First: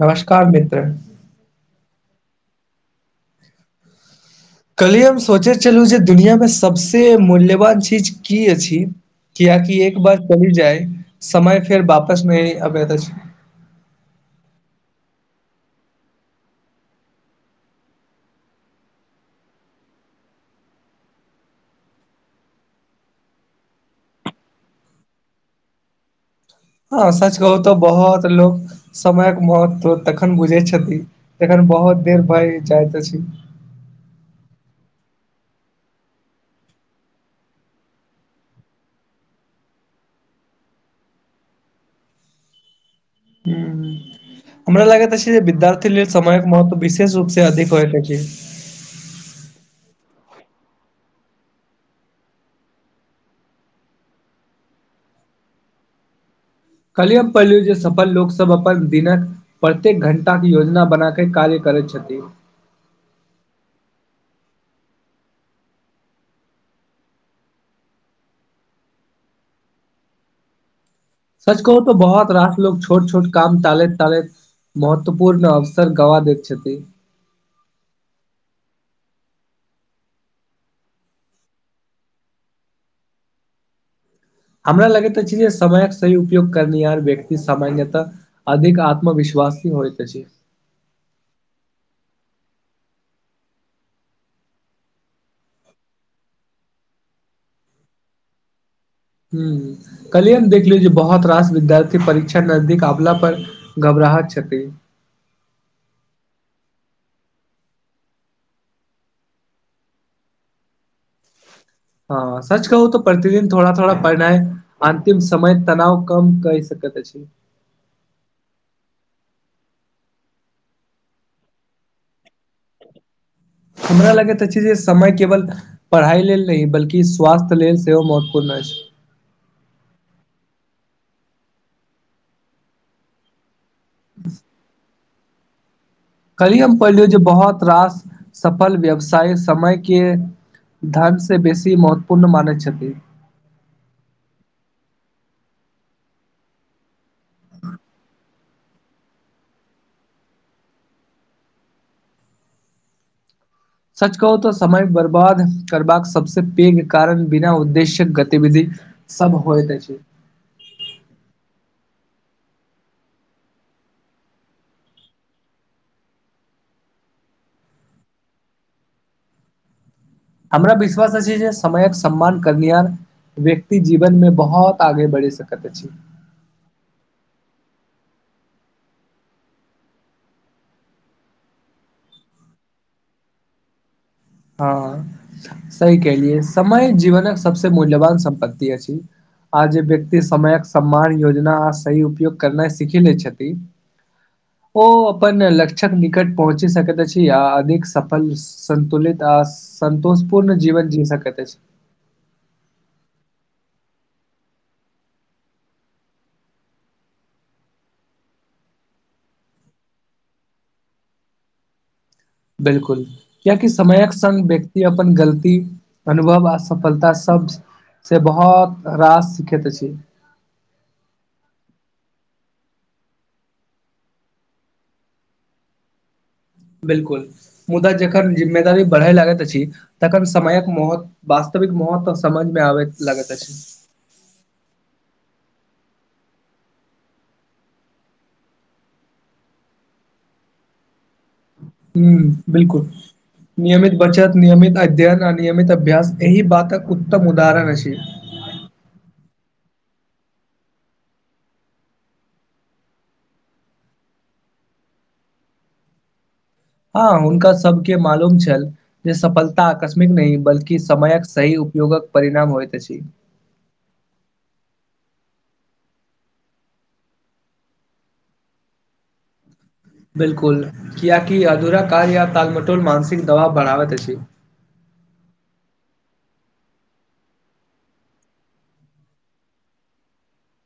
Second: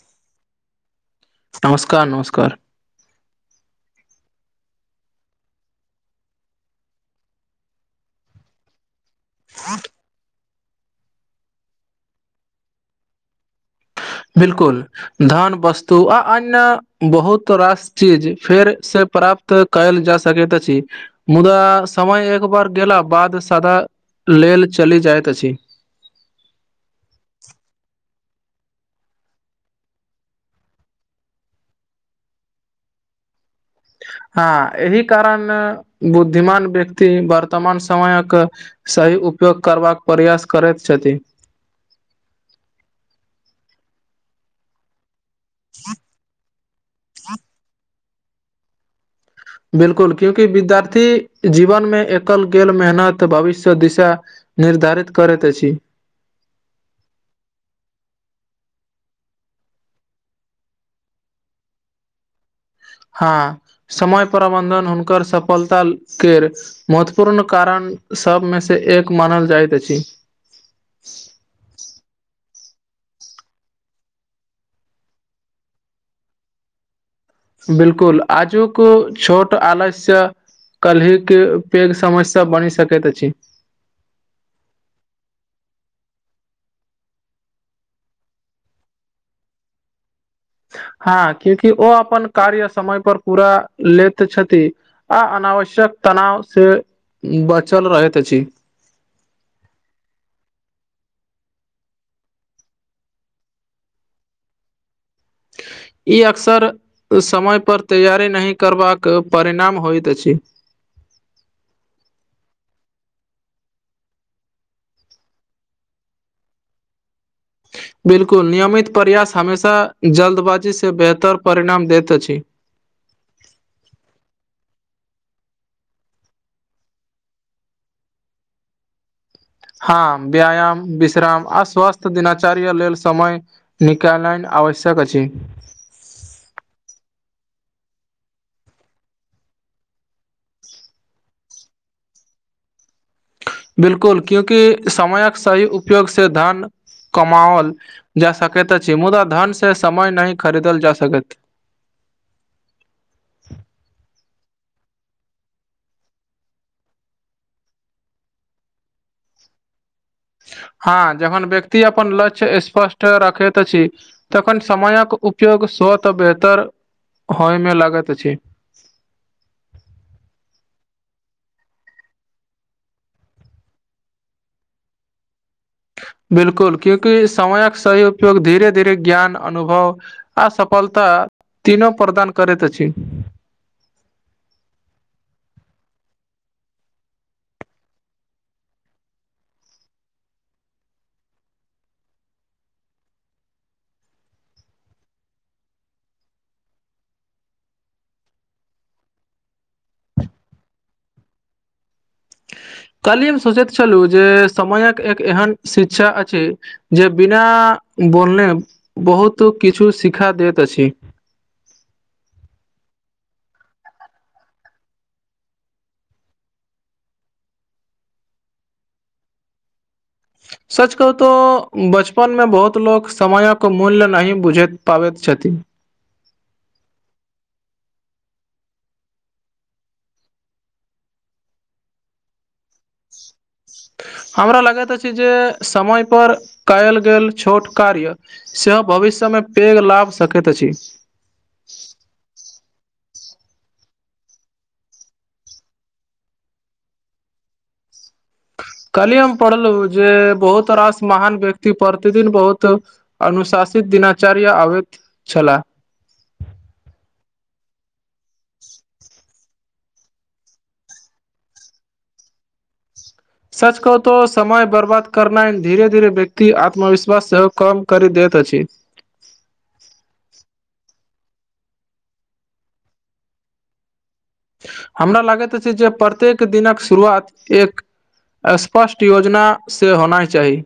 नमस्कार मित्र नमस्कार नमस्कार कल्हि हम सोचे छलू जे दुनियामे सबसे मूल्यवान चीज की अछि किएकि एक बार पहिर जाय समय फेर वापस नहि अब्यत अछि बिलकुल धन वस्तु आ अन्य बहुत रास चीज फेर से प्राप्त तऽ कैल जा सकैत अछि मुद्दा समय एक बार गेला बाद सदा लेल चली जाइत अछि हँ सच कहू तऽ बहुत लोक समयक महत्व तखन बुझै छथि तखन बहुत देर भय जाइत अछि हँ एहि कारण बुद्धिमान व्यक्ति वर्तमान समयक सही उपयोग करबाक प्रयास करैत छथि हूँ हमरा लागैत अछि जे विद्यार्थी लेल समयक महत्व विशेष रूप से अधिक होइत अछि बिलकुल क्यूंकि विद्यार्थी जीवनमे एकल गेल मेहनत भविष्य दिशा निर्धारित करैत अछि कल्हि हम पढ़लहुँ जे सफल लोक सब अपन दिनक प्रत्येक घंटा के योजना बना के कार्य करै छथिन हँ समय प्रबन्धन हुनकर सफलता केर महत्वपूर्ण कारण सब मे से एक मानल जाइत अछि सच कहू तो बहुत रास लोग छोट छोट काम टालति टालति महत्वपूर्ण अवसर गवा दति छथि बिलकुल आजूक छोट आलस्य कल्हि के पघि समस्या बनि सकति अछि हमरा लगति छै जे समयक सही उपयोग करनिहार व्यक्ति सामान्यतह अधिक आत्मविश्वासी होइत अछि हँ क्यूकि ओ अपन कार्य समय पर पूरा लेति छथि आ अनावश्यक तनाव से बचल रहति अछि हूं कल्हिये हम देखली जे बहुत रास विद्यार्थी परीक्षा नजदीक आवला पर घबराहट छथि ई अक्सर समयपर तैयारी नहि करबाक परिणाम होइत अछि हँ सच कहू तऽ प्रतिदिन थोड़ा थोड़ा बढ़नाइ अन्तिम समय तनाव कम कै सकति अछि बिलकुल नियमित प्रयास हमेशा जल्दबाजी से बेहतर परिणाम देत अछि हमरा लगति अछि जे समय केवल पढ़ाइ लेल नहि बल्कि स्वास्थ्य लेल सेहो महत्वपूर्ण अछि हँ व्यायाम विश्राम आ स्वस्थ दिनाचार्या लेल समय निकालन आवश्यक अछि कल्ही हम पढ़लि जे बहुत रास सफल व्यवसाय समय के धर्म से बेसी महत्वपूर्ण मानै छथिन बिलकुल क्यूकि समयक सही उपयोग से धन कमाओल जा सकति अछि मुदा धन से समय नहि खरीदल जा सकति सच कहू तऽ समय बर्बाद करबाक सबस पैघ कारण बिना उद्देश्यक गतिविधि सब होइत अछि हा जखन व्यक्ति अपन लक्ष्य स्पष्ट रखति अछि तखन समयक उपयोग स्वतः बेहतर होयमे लागति अछि हमरा विश्वास अछि जे समयक सम्मान करनिआर व्यक्ति जीवन मे बहोत आगे बढ़ि सकति अछि बिलकुल क्यूंकि समयक सही उपयोग धीरे धीरे ज्ञान अनुभव आ सफलता तीनो प्रदान करति अछि हँ सही केहलियै समय जीवनक सबस मूल्यवान सम्पत्ति अछि आ जे व्यक्ति समयक सम्मान योजना आ सही उपयोग करनाइ सीखी ले छथि ओ अपन लक्षक निकट पहुँची सकति अछि आ अधिक सफल सन्तुलित आ संतोष पूर्ण जीवन जी सकति अछि काल्हि हम सोचति छलहुँ जे समयक एक एहन शिक्षा अछि जे बिना बोलने बहुत किछु शिखा दति अछि बिलकुल कियाकि समयक संग व्यक्ति अपन गलती अनुभव आ सफलता सब से बहोत रास सिखेत अछि सच कहू तो बचपन मे बहुत लोक समयक मूल्य नहि बुझति पाबति छथिन बिलकुल मुदा जखन जिम्मेदारी बढ़इ लागति अछि तखन समयक महत्व वास्तविक महत्व समझमे आबति लगति अछि हमरा लगैत अछि जे समय पर कयल गेल छोट कार्य सेहो भविष्यमे पैघ लाभ सकैत अछि हुँ बिलकुल नियमित बचत नियमित अध्ययन आ नियमित अभ्यास एहि बातक उत्तम उदाहरण अछि कहली हम पढ़लहु जे बहुत रास महान व्यक्ति प्रतिदिन बहुत अनुशासित दिनाचार्य अबैत छला हँ हुनका सबके मालूम छल जे सफलता आकस्मिक नहि बल्कि समयक सही उपयोगक परिणाम होइत अछि सच कहु तो समय बर्बाद करनाइ धीरे धीरे व्यक्ति आत्मविश्वास सेहो कम करि दैत अछि बिलकुल कियाकि अधूरा कार्य या तालमटोल मानसिक दबाव बढ़ाबैत अछि हमरा लागैत अछि जे प्रत्येक दिनक शुरुआत एक स्पष्ट योजना से होनाइ चाही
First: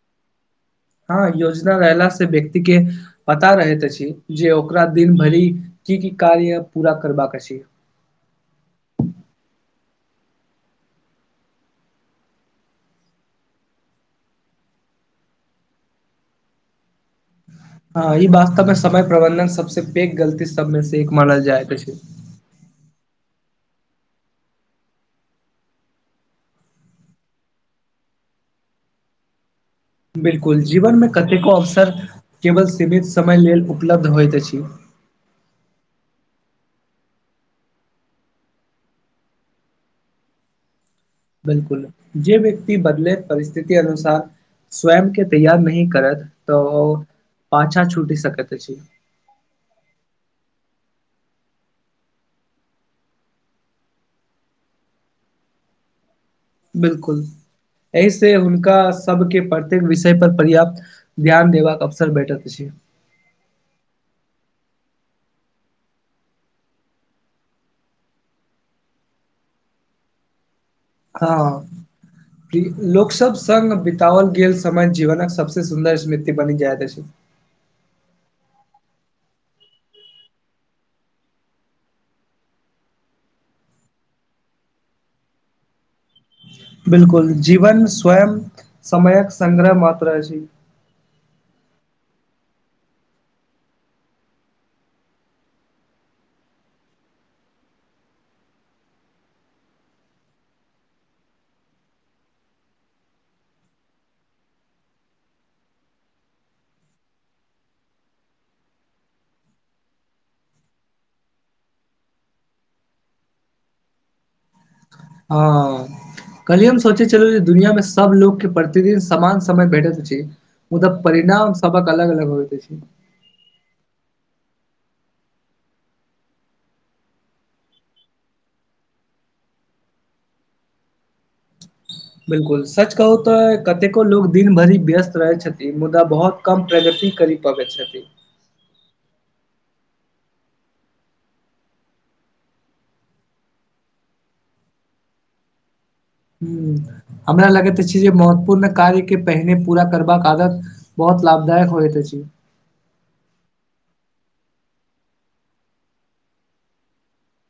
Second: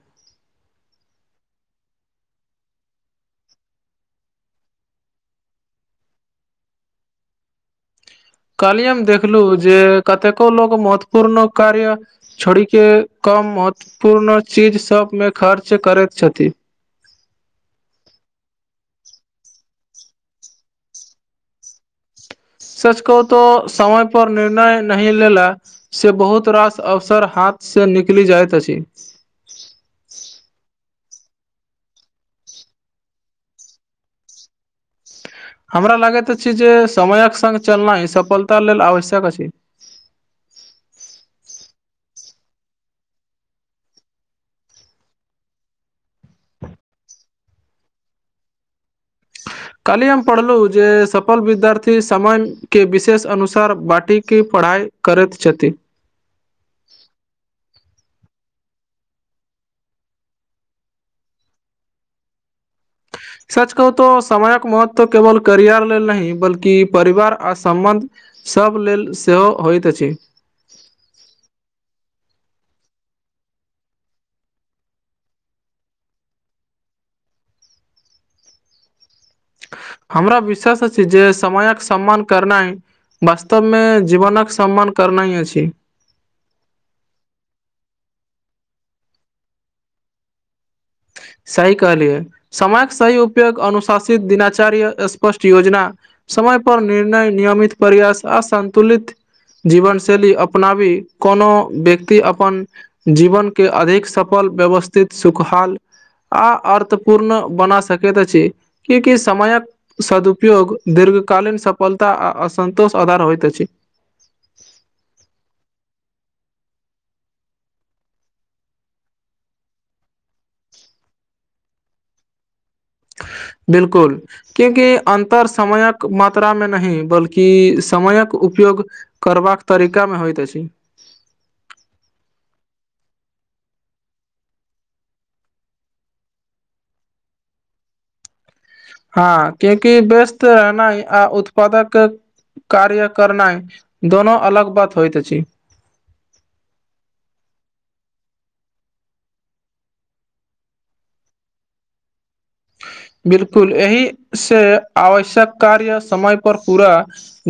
हँ योजना रहला से व्यक्ति केँ पता रहैत अछि जे ओकरा दिन भरि की की कार्य पूरा करबाक अछि काल्हि हम देखलहु जे कतेको लोक महत्वपूर्ण कार्य छोड़ि केँ कम महत्वपूर्ण चीज सभमे खर्च करैत छथि हँ ई वास्तव मे समय प्रबंधन सबसे पैघ गलती सबमे से एक मानल जाइत अछि सच कहू तो समय पर निर्णय नहि लेला से बहुत रास अवसर हाथ से निकलि जाइत अछि बिल्कुल जीवन मे कतेको अवसर केवल सीमित समय लेल उपलब्ध होइत अछि। हमरा लागैत अछि जे समयक संग चलनाइ सफलता लेल आवश्यक अछि। बिलकुल जे व्यक्ति बदलैत परिस्थिति अनुसार। स्वयं केँ तैयार नही करत तऽ ओ पाछा छूटि सकैत अछि। काल्हि हम पढ़लहुँ जे सफल विद्यार्थी समयके विशेष अनुसार बाटिक। की पढ़ाइ करैत छथि। बिलकुल एहि से हुनका सबके प्रत्येक विषय पर पर्याप्त। ध्यान देबाक अवसर भेटत अछि सच कहू तो समयक महत्व केवल करियर लेल नहि बल्कि परिवार आ सम्बन्ध। सभ लेल सेहो होइत अछि। हँ। की लोक सब सग बितओल गेल समान जीवनक सबसे सुन्दर स्मृति बनि जायइत अछि। हमरा विश्वास अछि जे समयक सम्मान करनाइ। वास्तवमे जीवनक सम्मान करनाइ अछि। बिलकुल जीवन स्वयं समयक संग्रह मात अछि सही कहलियै समयक सही उपयोग अनुशासित दिनाचार्य स्पष्ट योजना। समय पर निर्णय नियमित प्रयास आ सन्तुलित। जीवन शैली अपनाबी कोनो व्यक्ति अपन। जीवनक केँ अधिक सफल व्यवस्थित सुखहाल। आ अर्थ पूर्ण बना सकैत अछि की की समायक। सदुपयोग दीर्घकालीन सफलता आ असन्तोष आधार होइत अछि। हँ कल्हि हम सोचे छलू जे दुनियामे सब लोको केँ प्रतिदिन समान समय भेटैत अछि मुदा परिणाम सबहक अलग अलग होइत अछि बिलकुल। क्यूकि अन्तर समयक मात्रामे नहि बल्कि समयक उपयोग। करबाक तरीका मे होयइत अछि बिलकुल सच कहु तऽ कतेको लोग दिन भरि व्यस्त रहै छथिन मुद्दा बहुत कम प्रगति करी [inaudible] हँ क्यूंकि व्यस्त अनाइ आ उत्पादक कार्य करनाइ दोनो अलग बात होइत अछि ह हमरा लगैत अछि जे महत्वपूर्ण कार्य के पहिने पूरा करबाक आदत बहुत लाभदायक होए त अछि बिलकुल एहि से आवश्यक कार्य समय पर पूरा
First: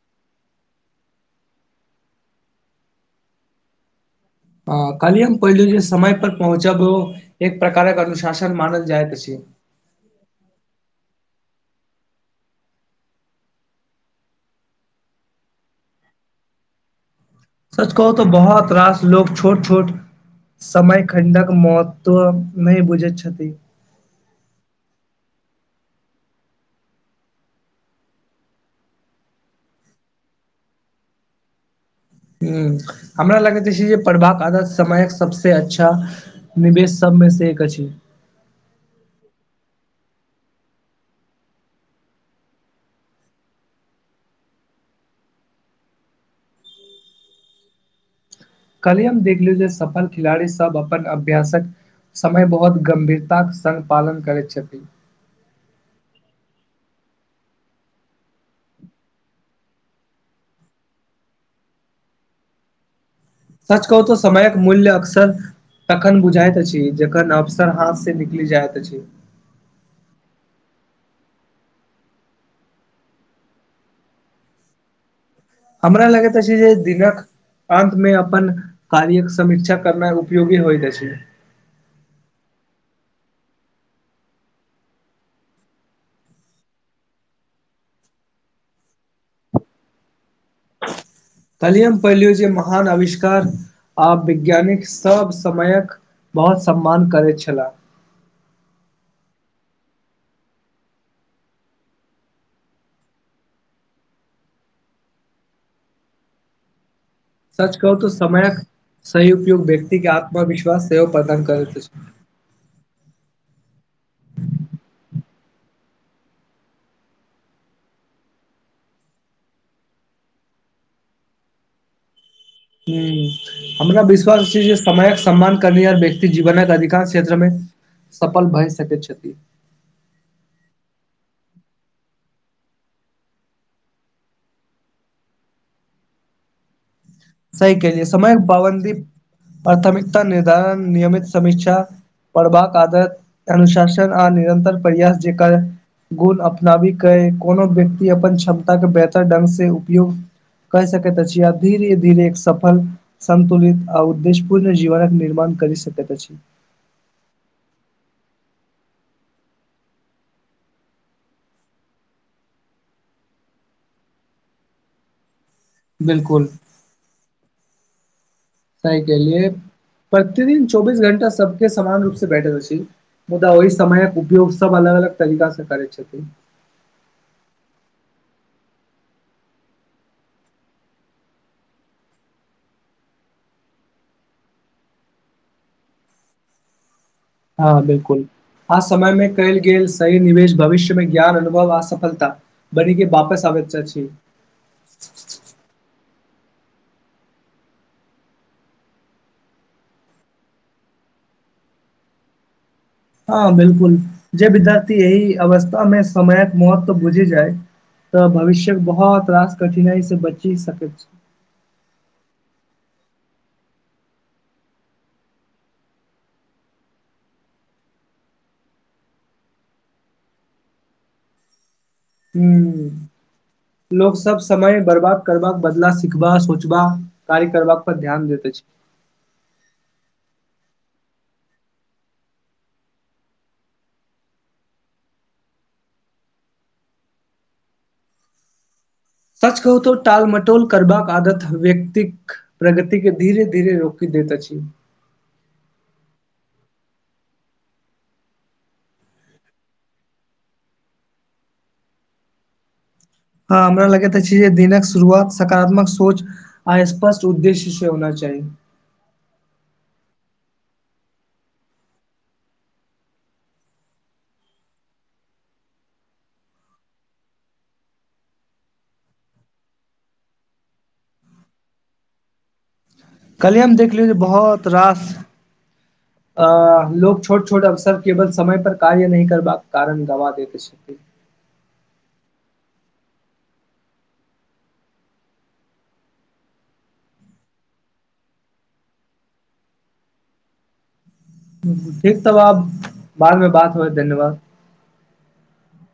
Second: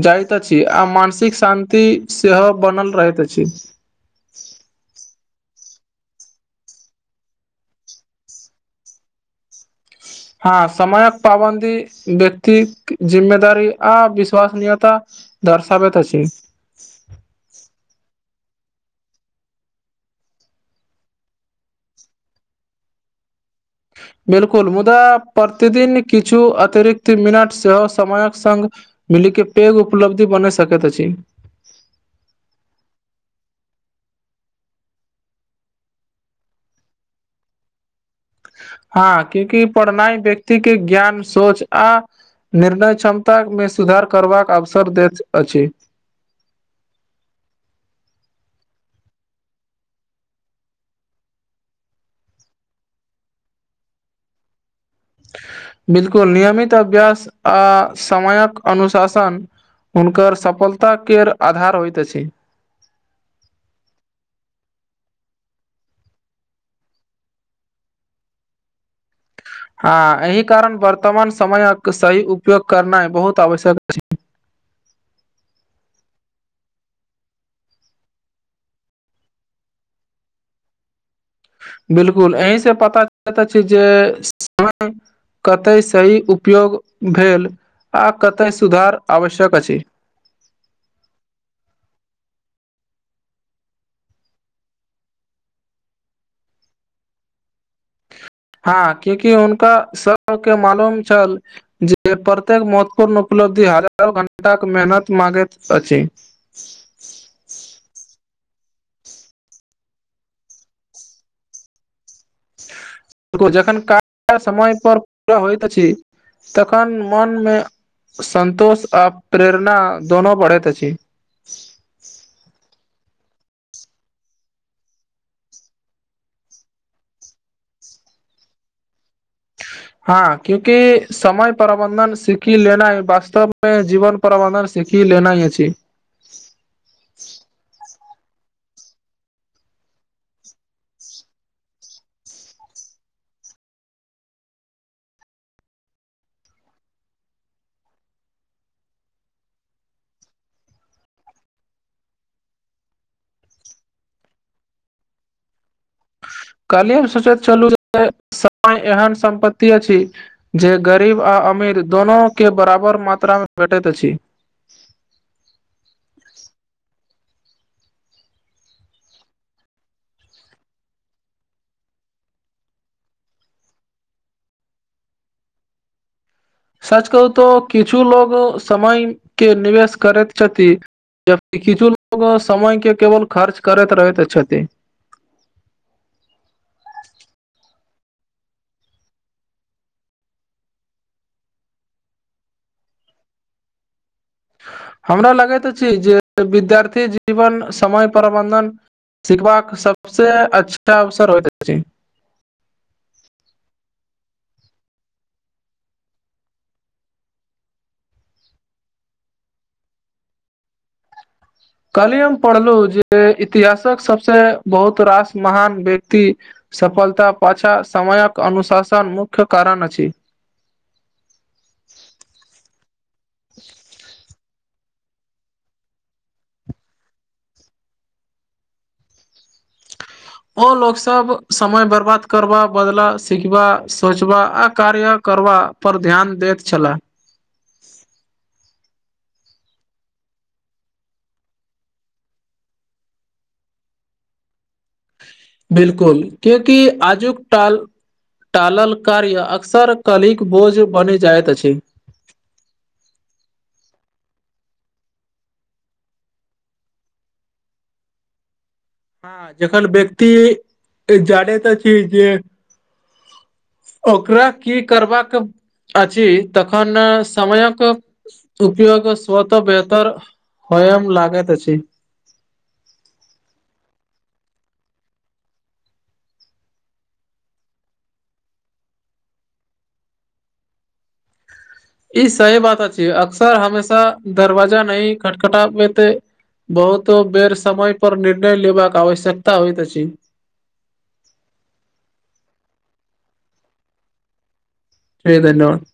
जाइत अछि आ मानसिक शान्ति सेहो बनल रहैत अछि अ कल्हि हम पहिल जे समय पर पहुँचब एक प्रकारक अनुशासन मानल जाइत अछि हाँ समयक पाबन्दी व्यक्ति जिम्मेदारी आ विश्वसनीयता दर्शाबैत अछि सच कहू तो बहुत रास लोग छोट छोट समय खण्डक महत्व नहि बुझैत छथि बिलकुल मुद्दा प्रतिदिन किछु अतिरिक्त मिनट सेहो समयक संग मिली के पैघ उपलब्धि बन सकैत अछि हमरा लगैत अछि जे पढ़बाक आदत समयक सबस अच्छा निवेश सबमे से एक अछि हँ क्यूकि पढ़नाइ व्यक्ति के ज्ञान सोच आ निर्णय क्षमता मे सुधार करबाक अवसर दैत अछि कल्हि हम देखलिय जे सफल खिलाड़ी सब अपन अभ्यासक समय बहुत गम्भीरताक संग पालन करैत छथि बिलकुल नियमित अभ्यास आ समयक अनुशासन हुनकर सफलताक के आधार होइत अछि सच कहू तऽ समयक मूल्य अकसर तखन बुझाइत अछि जखन अफसर हाथ से निकलि जाइत अछि हँ एहि कारण वर्तमान समयक सही उपयोग करनाए बहुत आवश्यक अछि हमरा लगैत अछि जे दिनक अंत मे अपन कार्यके समीक्षा करनाइ उपयोगी होइत अछि बिलकुल एहि से पता चलैत अछि जे [inaudible] समय कतय सही उपयोग भेल आ कतय सुधार आवश्यक अछि कल्हि हम पढ़लहुँ जे महान अविष्कार आ वैज्ञानिक सब समयक बहुत सम्मान करैत छलाह हँ क्यूकि हुनका सबके मालूम छल जे प्रत्येक महत्वपूर्ण उपलब्धि हजारो घंटाक मेहनत माँगैत अछि सच कहू त समयक सही उपयोग व्यक्ति के आत्मविश्वास सेहोव प्रदान करैत अछि [inaudible] जखन [inaudible] समय पर पूरा होइत अछि तखन मनमे संन्तोष आ प्रेरणा दोनो बढ़ैत अछि हूँ [inaudible] हमरा विश्वास अछि जे समयक सम्मान कर निआर व्यक्ति जीवनक अधिकांश क्षेत्रमे सफल भए सकै छथि हँ क्यूकि समय प्रबंधन सीखि लेनाइ वास्तव मे जीवन प्रबंधन सिखी लेनाइ अछि सही केहलिए समय पाबन्दी प्राथमिकता निर्धारण नियमित समीक्षा पढ़बाक आदत अनुशासन आ निरन्तर प्रयास जेकर गुण अपनाबी क कोनो व्यक्ति अपन क्षमता के बेहतर ढंग से उपयोग। कहि सकैत त छियै आब धीरे। धर एक सफल सन्तुलित आ उद्देश पूर्ण जीवनक निर्माण करे सकैत अछि। कली हम सोचैत छलू जे समय एहन सम्प्ति अछि। जे गरीब आ अमीर दोनोके बराबर मात्रामे भेटैत अछि। बिलकुल। [unintelligible] प्रतिदिन चौबीस घंटा सबके समान रूप से भेटल अछि मुदा ओहि समयक उभी सब अलग अलग तरीकास से करै छथि। सच कहू तऽ किछु लोगो समय के निवेश करैत छथि। जबकि किछु लो समयके केवल खर्च करैत रहैत छथी हँ बिलकुल। आ समय मे कयल गेल सही निवेश भविष्य मे ज्ञान अनुभव आ सफलता। बैरके वापस आबै चा छी। हमरा लगैत अछि जे विद्यार्थी जीवन समय प्रबंधन। सिखबाक सबसँ अच्छा अवसर होइत अछी हँ बिलकुल जे विद्यार्थी एहि अवस्थामे समयक महत्व बुझि जाय तऽ भविष्य बहुत रास कठिनाइ से बची सकैत। कहली हम पढ़लहु जे इतिहासक सबसे बहुत रास महान व्यक्ति। सफलता पछा समायक अनुशासन मुख्य कारण अछि। हुॅं लोक सब समय बर्बाद करबा बदला सिखबा सोचबा। कारी करबाक पर ध्यान देत छै। ओ लोक सब समय बर्बाद करबा बदला सिखबा सोचबा आ कार्य करबा। पर ध्यान दैत छलाह। सच कहू तो टाल मटोल करबाक आदत व्यक्तिक। प्रगति के धीरे धीरे रोकि देैत अछि। बिलकुल क्यूकि आजुक टाल। टालल कार्य अक्सर कलीक बोझ बनि जाइत अछि। ह हमरा लगैत अछि जे दिनक शुरुआत सकारात्मक सोच। स्पष्ट उद्देश्य से होना चाही हँ जखन व्यक्ति जानैत अछी जे ओकरा की करबाक अछि तखन समयक उपयोग स्वतः बेतर होयम लागैत अछि कहलियै हम देखलियौ जे बहुत रास। अ लोग छोट छोट अवसर केवल समय पर कार्य नै करबाक कारण गवा देत छथि। ई सही बात अछ अक्सर हमेशा दरवाजा नही खटखटा पेते बहुतो बेर समय पर निर्णय लेबाक आवश्यकता होइत अछि। ठीक तब आब बादमे बात होइ धन्यवाद। [unintelligible] धन्यवाद